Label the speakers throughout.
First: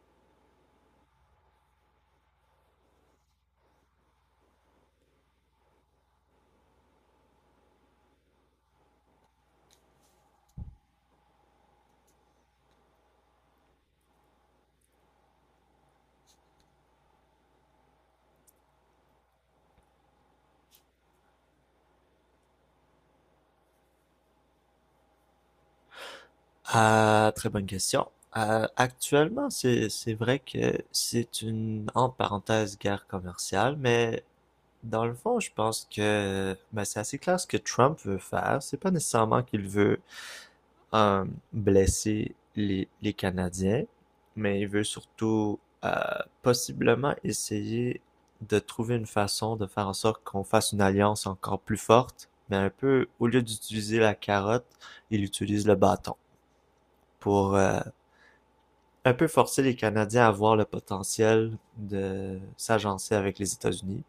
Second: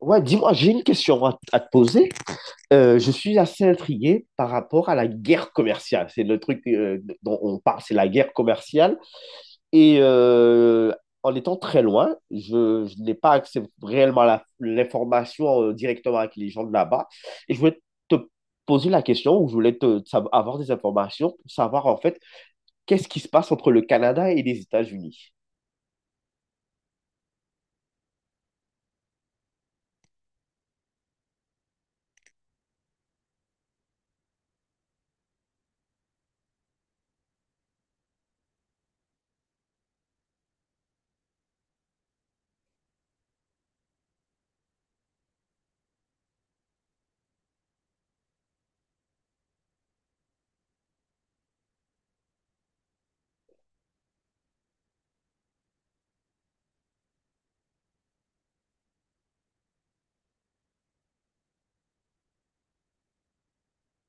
Speaker 1: Ouais, dis-moi, j'ai une question à te poser. Je suis assez intrigué par rapport à la guerre commerciale. C'est le truc dont on parle, c'est la guerre commerciale. Et euh, En étant très loin, je n'ai pas accès réellement à l'information directement avec les gens de là-bas. Et je voulais te poser la question, ou je voulais avoir des informations pour savoir en fait qu'est-ce qui se passe entre le Canada et les États-Unis.
Speaker 2: Ah, très bonne question. Actuellement, c'est vrai que c'est une entre parenthèses guerre commerciale, mais dans le fond, je pense que ben, c'est assez clair ce que Trump veut faire. C'est pas nécessairement qu'il veut euh, blesser les Canadiens, mais il veut surtout euh, possiblement essayer de trouver une façon de faire en sorte qu'on fasse une alliance encore plus forte, mais un peu au lieu d'utiliser la carotte, il utilise le bâton pour un peu forcer les Canadiens à voir le potentiel de s'agencer avec les États-Unis,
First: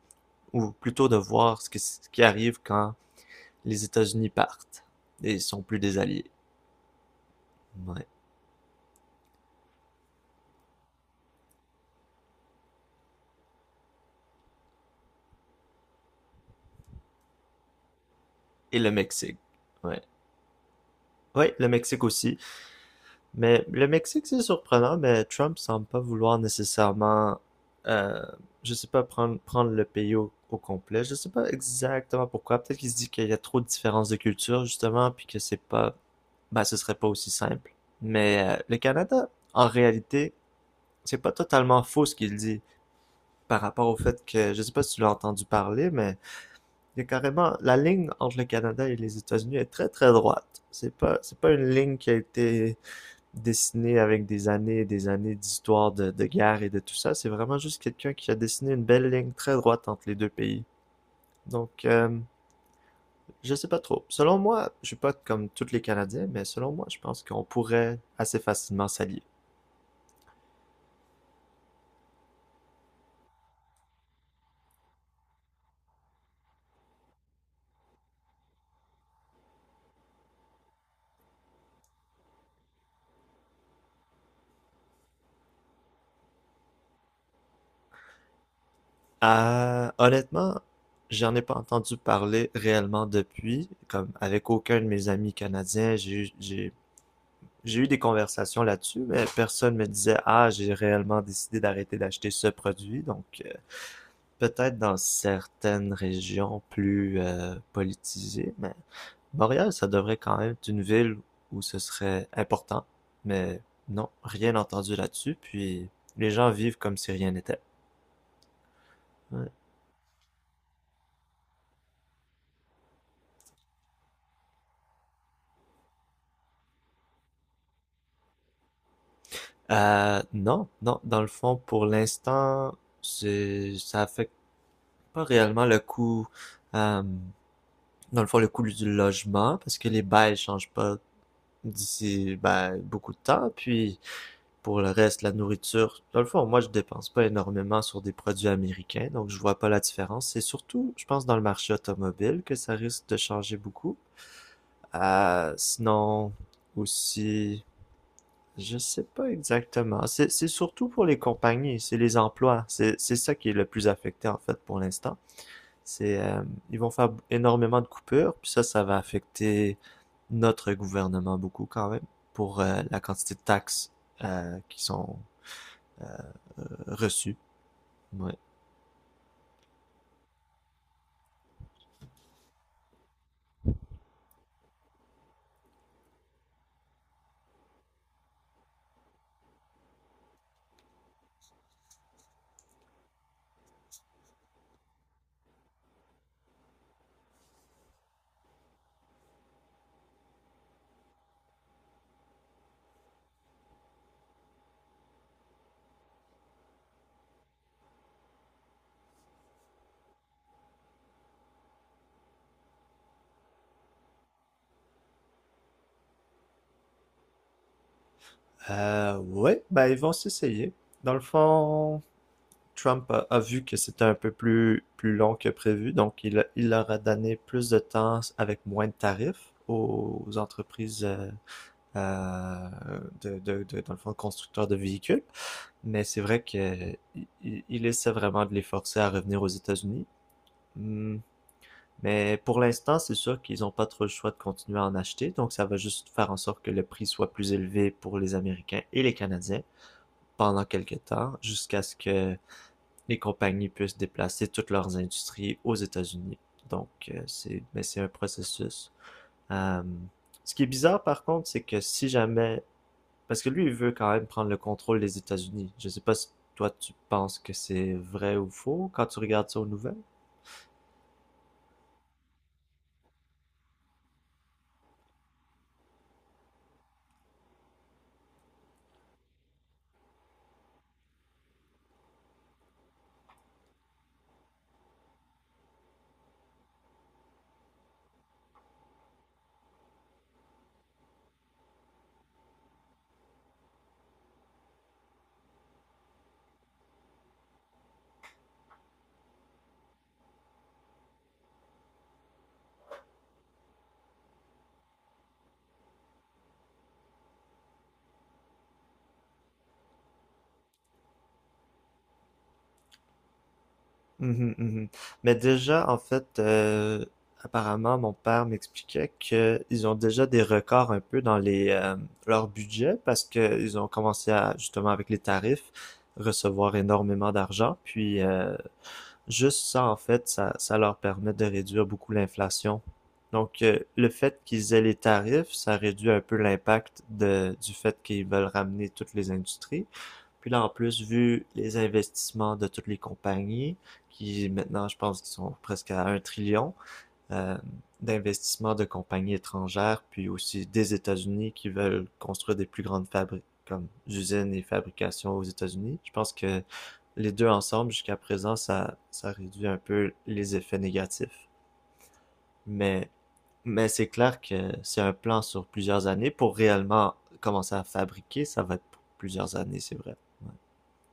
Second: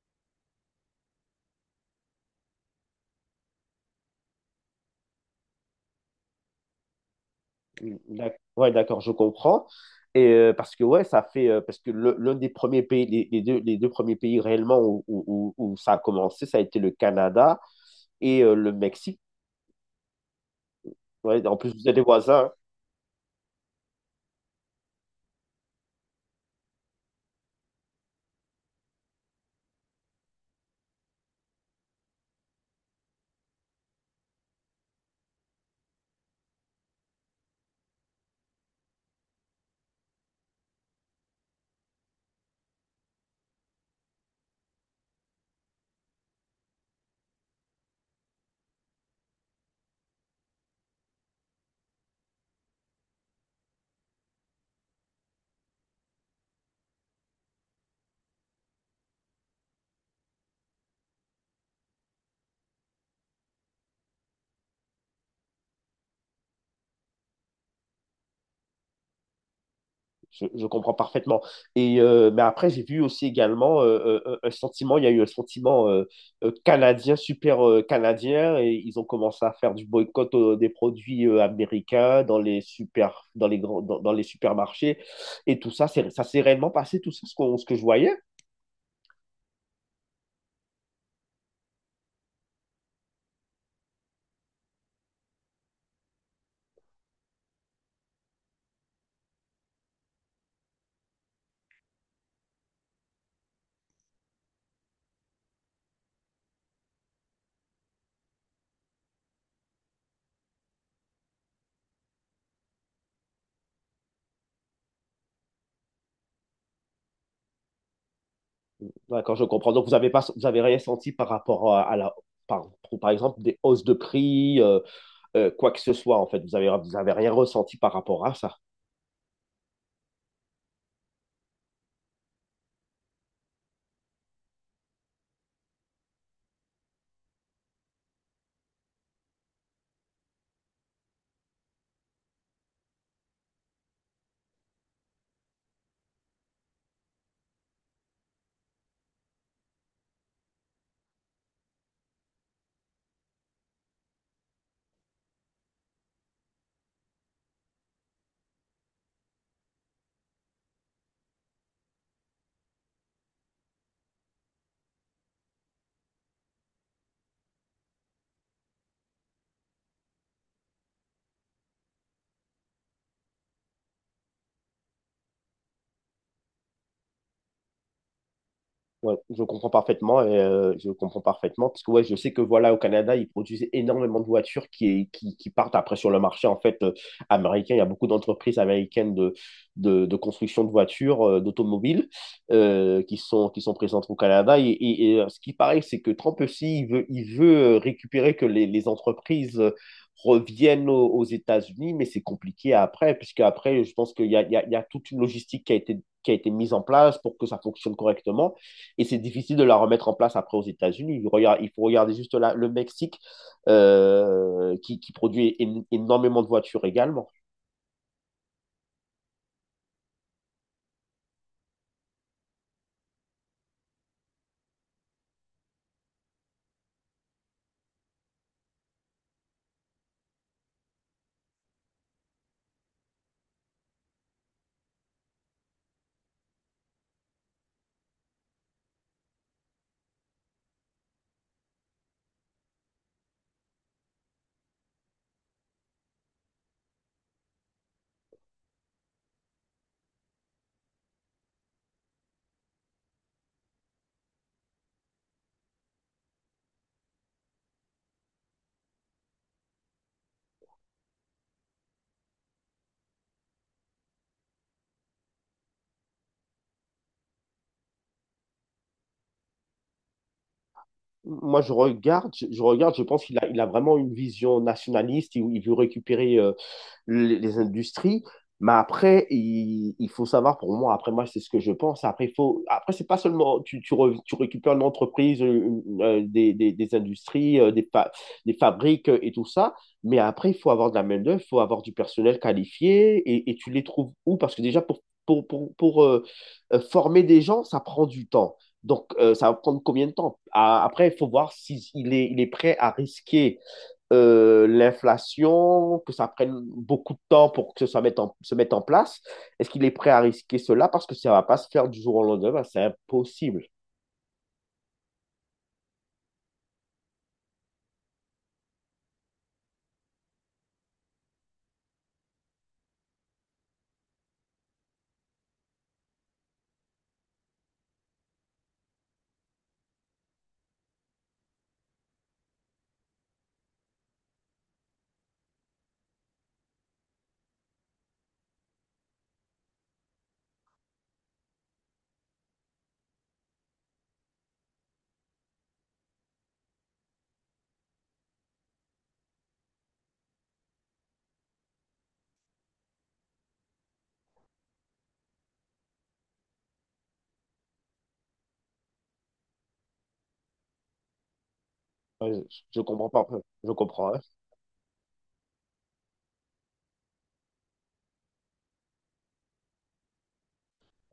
Speaker 2: ou plutôt de voir ce qui arrive quand les États-Unis partent et ils sont plus des alliés. Ouais.
Speaker 1: Ouais, d'accord, je comprends. Et parce que ouais, ça fait parce que l'un des premiers pays, les deux premiers pays réellement où ça a commencé, ça a été le Canada et le
Speaker 2: Et le
Speaker 1: Mexique.
Speaker 2: Mexique. Ouais.
Speaker 1: Ouais,
Speaker 2: Ouais,
Speaker 1: en
Speaker 2: le
Speaker 1: plus, vous êtes des
Speaker 2: Mexique aussi.
Speaker 1: voisins, hein.
Speaker 2: Mais le Mexique, c'est surprenant, mais Trump semble pas vouloir nécessairement, euh, je sais pas, prendre le pays au complet. Je sais pas exactement pourquoi. Peut-être qu'il se dit qu'il y a trop de différences de culture, justement, puis que c'est pas, bah, ben, ce serait pas aussi simple. Mais le Canada, en réalité, c'est pas totalement faux ce qu'il dit par rapport au fait que, je sais pas si tu l'as entendu parler, mais il y a carrément, la ligne entre le Canada et les États-Unis est très très droite. C'est pas une ligne qui a été dessiner avec des années et des années d'histoire de guerre et de tout ça. C'est vraiment juste quelqu'un qui a dessiné une belle ligne très droite entre les deux pays. Donc, je sais pas trop. Selon moi, je suis pas comme tous les Canadiens, mais selon moi, je pense qu'on pourrait assez facilement s'allier.
Speaker 1: Je comprends parfaitement. Et mais après, j'ai vu aussi également un sentiment, il y a eu un sentiment canadien, super canadien, et ils ont commencé à faire du boycott des produits américains dans les super, dans les grands, dans, dans les supermarchés. Et tout ça, ça s'est réellement passé, tout ça, ce ce que je voyais.
Speaker 2: Honnêtement, j'en ai pas entendu parler réellement depuis, comme avec aucun de mes amis canadiens, j'ai eu des conversations là-dessus, mais personne me disait, ah, j'ai réellement décidé d'arrêter d'acheter ce produit, donc peut-être dans certaines régions plus politisées, mais Montréal, ça devrait quand même être une ville où ce serait important. Mais non, rien entendu là-dessus. Puis les gens vivent comme si rien n'était.
Speaker 1: D'accord, je
Speaker 2: Ouais.
Speaker 1: comprends. Donc, vous avez rien senti par rapport à la, par, pour- par exemple, des hausses de prix, quoi que ce soit, en fait. Vous avez rien ressenti par rapport à ça.
Speaker 2: Non, non, dans le fond, pour l'instant, ça affecte pas réellement le coût, euh, dans le fond, le coût du logement, parce que les bails changent pas d'ici, ben, beaucoup de temps. Puis pour le reste, la nourriture, dans le fond, moi, je dépense pas énormément sur des produits américains, donc je vois pas la différence. C'est surtout, je pense, dans le marché automobile que ça risque de changer beaucoup. Euh, sinon, aussi, je sais pas exactement. C'est surtout pour les compagnies, c'est les emplois. C'est ça qui est le plus affecté, en fait, pour l'instant. C'est, euh, ils vont faire énormément de coupures, puis ça va affecter notre gouvernement beaucoup quand même pour la quantité de taxes qui sont reçues. Ouais.
Speaker 1: Ouais, je comprends parfaitement et je comprends parfaitement parce que ouais, je sais que voilà au Canada, ils produisent énormément de voitures qui partent après sur le marché en fait américain. Il y a beaucoup d'entreprises américaines de construction de voitures, d'automobiles qui sont présentes au Canada. Et, ce qui paraît, c'est que Trump aussi, il veut récupérer que les entreprises reviennent aux États-Unis, mais c'est compliqué après, puisque après, je pense qu'il y a, il y a, il y a toute une logistique qui a été mise en place pour que ça fonctionne correctement. Et c'est difficile de la remettre en place après aux États-Unis. Faut regarder juste là le Mexique produit énormément de voitures également.
Speaker 2: Ouais, ben ils vont s'essayer. Dans le fond, Trump a vu que c'était un peu plus long que prévu, donc il leur a donné plus de temps avec moins de tarifs aux entreprises euh, de, dans le fond, constructeurs de véhicules. Mais c'est vrai que il essaie vraiment de les forcer à revenir aux États-Unis. Hmm. Mais pour l'instant, c'est sûr qu'ils n'ont pas trop le choix de continuer à en acheter, donc ça va juste faire en sorte que le prix soit plus élevé pour les Américains et les Canadiens, pendant quelque temps jusqu'à ce que les compagnies puissent déplacer toutes leurs industries aux États-Unis. Donc, c'est mais c'est un processus. Euh, Ce qui est bizarre, par contre, c'est que si jamais... Parce que lui, il veut quand même prendre le contrôle des États-Unis. Je sais pas si toi, tu penses que c'est vrai ou faux quand tu regardes ça aux nouvelles.
Speaker 1: Moi, je regarde, je pense qu'il a, il a vraiment une vision nationaliste. Il veut récupérer les industries. Mais après, faut savoir, pour moi, après moi, c'est ce que je pense. Après, il faut, après c'est pas seulement tu récupères une entreprise, une, des industries, des fabriques et tout ça, mais après, il faut avoir de la main-d'œuvre, il faut avoir du personnel qualifié et tu les trouves où? Parce que déjà, pour former des gens, ça prend du temps. Donc, ça va prendre combien de temps? Ah, après, il faut voir il est prêt à risquer l'inflation, que ça prenne beaucoup de temps pour que ça se mette en place? Est-ce qu'il est prêt à risquer cela? Parce que ça va pas se faire du jour au lendemain. Ben, c'est impossible.
Speaker 2: Mhm, mhm. Mais déjà, en fait, apparemment, mon père m'expliquait qu'ils ont déjà des records un peu dans les leur budget parce qu'ils ont commencé à, justement, avec les tarifs, recevoir énormément d'argent. Puis, juste ça, en fait, ça leur permet de réduire beaucoup l'inflation. Donc, le fait qu'ils aient les tarifs, ça réduit un peu l'impact de, du fait qu'ils veulent ramener toutes les industries. Puis là, en plus, vu les investissements de toutes les compagnies, qui maintenant, je pense qu'ils sont presque à un trillion euh, d'investissements de compagnies étrangères, puis aussi des États-Unis qui veulent construire des plus grandes fabriques, comme usines et fabrications aux États-Unis. Je pense que les deux ensemble, jusqu'à présent, ça réduit un peu les effets négatifs.
Speaker 1: Ouais, je
Speaker 2: Mais,
Speaker 1: comprends pas. Je
Speaker 2: mais c'est
Speaker 1: comprends, hein.
Speaker 2: clair que c'est un plan sur plusieurs années. Pour réellement commencer à fabriquer, ça va être pour plusieurs années, c'est vrai.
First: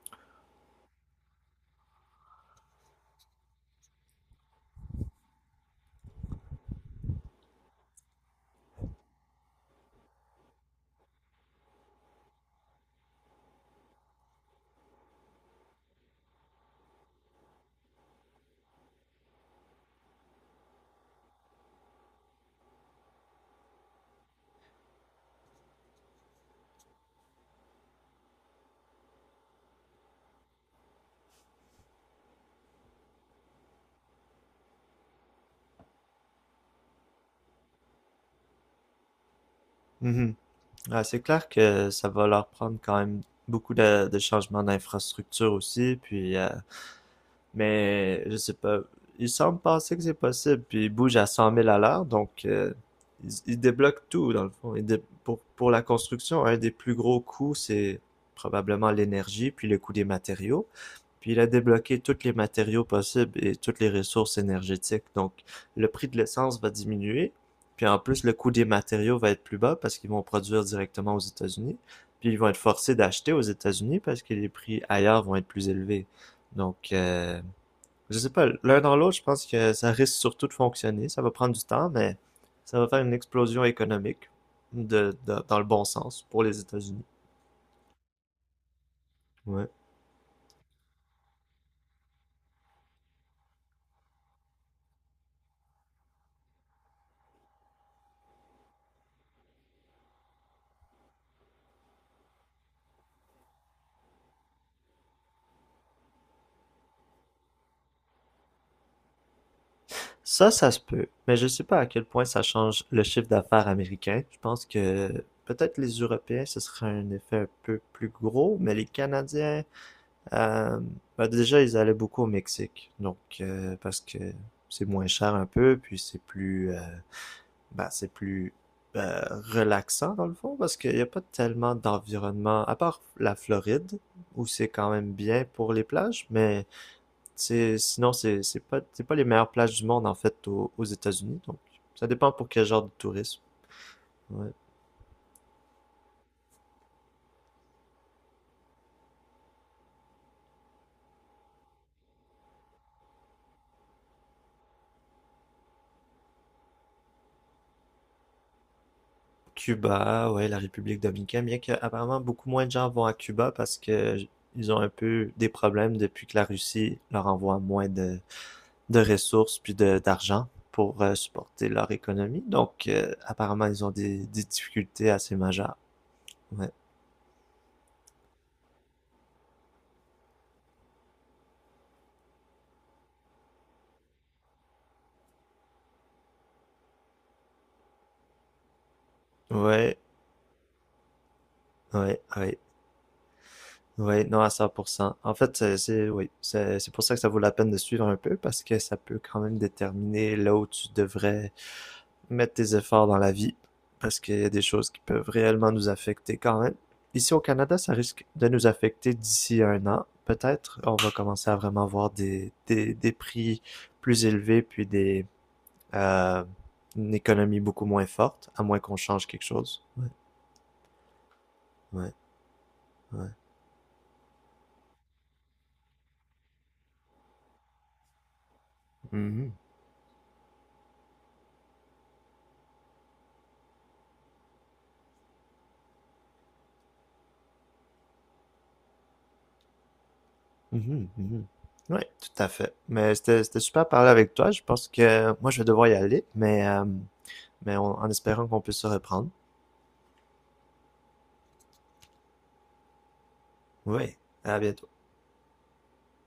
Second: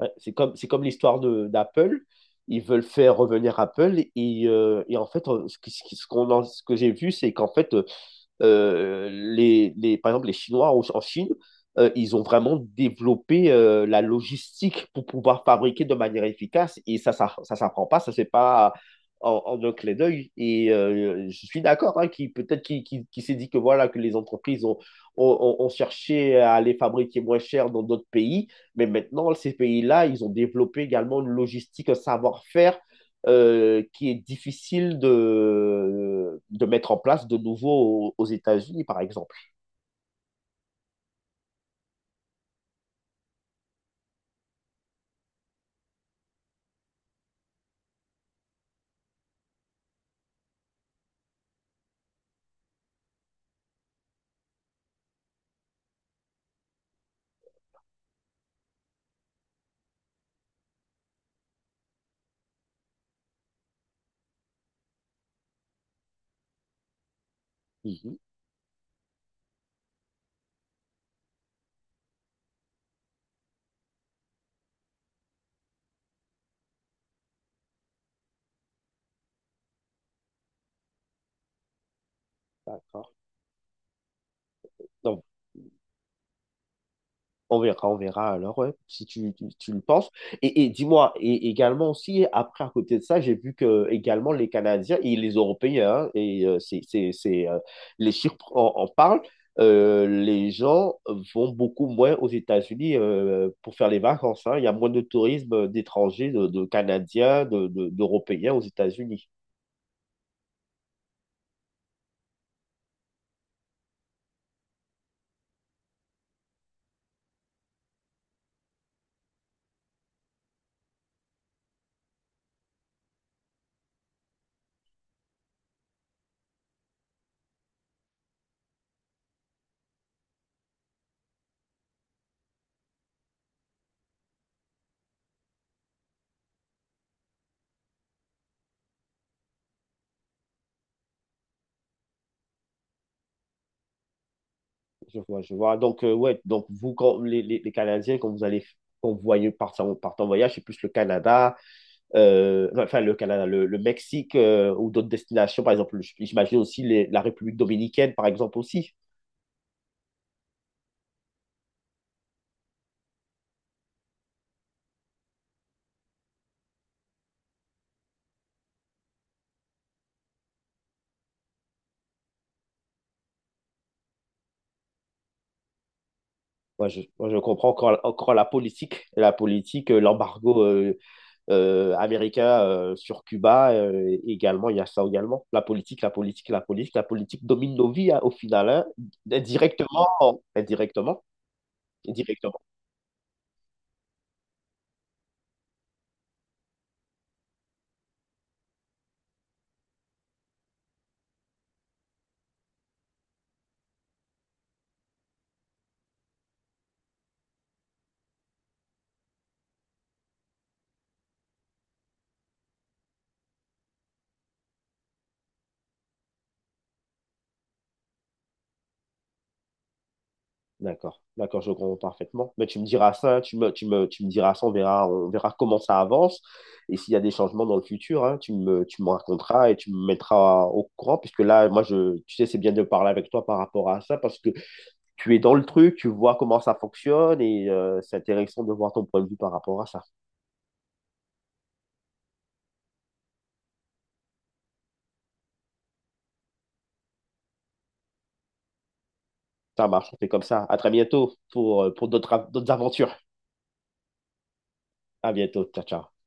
Speaker 1: Ouais, c'est comme l'histoire de d'Apple. Ils veulent faire revenir Apple et en fait, ce qui- ce qui- ce qu'on en- ce que j'ai vu, c'est qu'en fait, les, par exemple, les Chinois en Chine, ils ont vraiment développé la logistique pour pouvoir fabriquer de manière efficace et ça s'apprend pas, ça c'est pas en un clé d'œil. Et je suis d'accord, hein, qui peut-être qui s'est dit que voilà que les entreprises ont cherché à les fabriquer moins cher dans d'autres pays, mais maintenant ces pays-là, ils ont développé également une logistique, un savoir-faire qui est difficile de mettre en place de nouveau aux États-Unis, par exemple.
Speaker 2: Ouais. Mhm. Ouais, c'est clair que ça va leur prendre quand même beaucoup de changements d'infrastructure aussi, puis mais je sais pas, ils semblent penser que c'est possible, puis ils bougent à cent mille à l'heure, donc ils débloquent tout dans le fond. Pour la construction, un des plus gros coûts, c'est probablement l'énergie, puis le coût des matériaux. Puis il a débloqué toutes les matériaux possibles et toutes les ressources énergétiques. Donc, le prix de l'essence va diminuer. Puis en
Speaker 1: Mhm.
Speaker 2: plus, le coût des matériaux va être plus bas parce qu'ils vont produire directement aux États-Unis. Puis ils vont être forcés d'acheter aux États-Unis parce que les prix ailleurs vont être plus élevés. Donc, je sais pas, l'un dans l'autre, je pense que ça risque surtout de fonctionner. Ça va prendre du temps, mais ça va faire une
Speaker 1: D'accord.
Speaker 2: explosion économique
Speaker 1: Donc,
Speaker 2: dans le bon sens pour les États-Unis.
Speaker 1: on verra alors, ouais, si
Speaker 2: Ouais.
Speaker 1: tu le penses. Et dis-moi, et également aussi, après, à côté de ça, j'ai vu que également les Canadiens et les Européens, hein, et les chiffres en parlent, les gens vont beaucoup moins aux États-Unis pour faire les vacances, hein. Il y a moins de tourisme d'étrangers, de Canadiens, d'Européens aux États-Unis.
Speaker 2: Ça se peut, mais je sais pas à quel point ça change le chiffre d'affaires américain. Je pense que peut-être les Européens, ce serait un effet un peu plus gros, mais les Canadiens, euh, bah déjà, ils allaient beaucoup au Mexique, donc parce que c'est moins cher un peu, puis c'est plus euh, relaxant dans le fond, parce qu'il n'y a pas tellement d'environnement, à part la Floride, où c'est quand même bien pour les plages, mais sinon, c'est pas les meilleures plages du monde, en fait, aux États-Unis. Donc, ça dépend pour quel genre de tourisme. Ouais.
Speaker 1: Je vois, je vois. Donc, ouais, donc vous, quand, les Canadiens, quand vous allez, quand vous voyez partir, en partir en voyage, c'est plus le Canada, enfin le Canada, le Mexique ou d'autres destinations, par exemple, j'imagine aussi la République dominicaine, par exemple, aussi.
Speaker 2: Cuba, ouais, la République dominicaine, bien qu'apparemment beaucoup moins de gens vont à Cuba parce que ils ont un peu des problèmes depuis que la Russie leur envoie moins de ressources puis d'argent pour supporter leur économie. Donc, apparemment, ils ont des difficultés assez majeures. Ouais.
Speaker 1: Moi, je comprends encore, encore la politique, l'embargo, américain sur Cuba également, il y a ça également. La politique domine nos vies, hein, au final, hein,
Speaker 2: Ouais,
Speaker 1: indirectement, indirectement,
Speaker 2: ouais, ouais.
Speaker 1: indirectement.
Speaker 2: Ouais, non, à 100%. En fait, oui, c'est pour ça que ça vaut la peine de suivre un peu, parce que ça peut quand même déterminer là où tu devrais mettre tes efforts dans la vie, parce qu'il y a des choses qui peuvent réellement nous affecter quand même. Ici au Canada, ça risque de nous affecter d'ici un an. Peut-être on va commencer à vraiment voir des prix plus élevés, puis euh, une économie beaucoup moins forte, à moins qu'on change quelque chose. Ouais,
Speaker 1: D'accord, d'accord, je comprends
Speaker 2: ouais,
Speaker 1: parfaitement. Mais tu me diras
Speaker 2: ouais.
Speaker 1: ça, tu me diras ça, on verra comment ça avance et s'il y a des changements dans le futur, hein, tu me
Speaker 2: Mhm.
Speaker 1: raconteras et tu me mettras au courant puisque là, moi, je, tu sais, c'est bien de parler avec toi par rapport à ça parce que tu es dans le truc, tu vois comment ça fonctionne et c'est intéressant de voir ton point de vue par rapport à ça.
Speaker 2: Mhm, mhm. Oui, tout à fait. Mais c'était super de parler avec toi. Je pense que moi, je vais devoir y aller, mais en espérant qu'on puisse se reprendre.
Speaker 1: Ça marche, on fait comme ça. À très bientôt pour d'autres aventures.
Speaker 2: Oui, à bientôt.
Speaker 1: À bientôt. Ciao, ciao.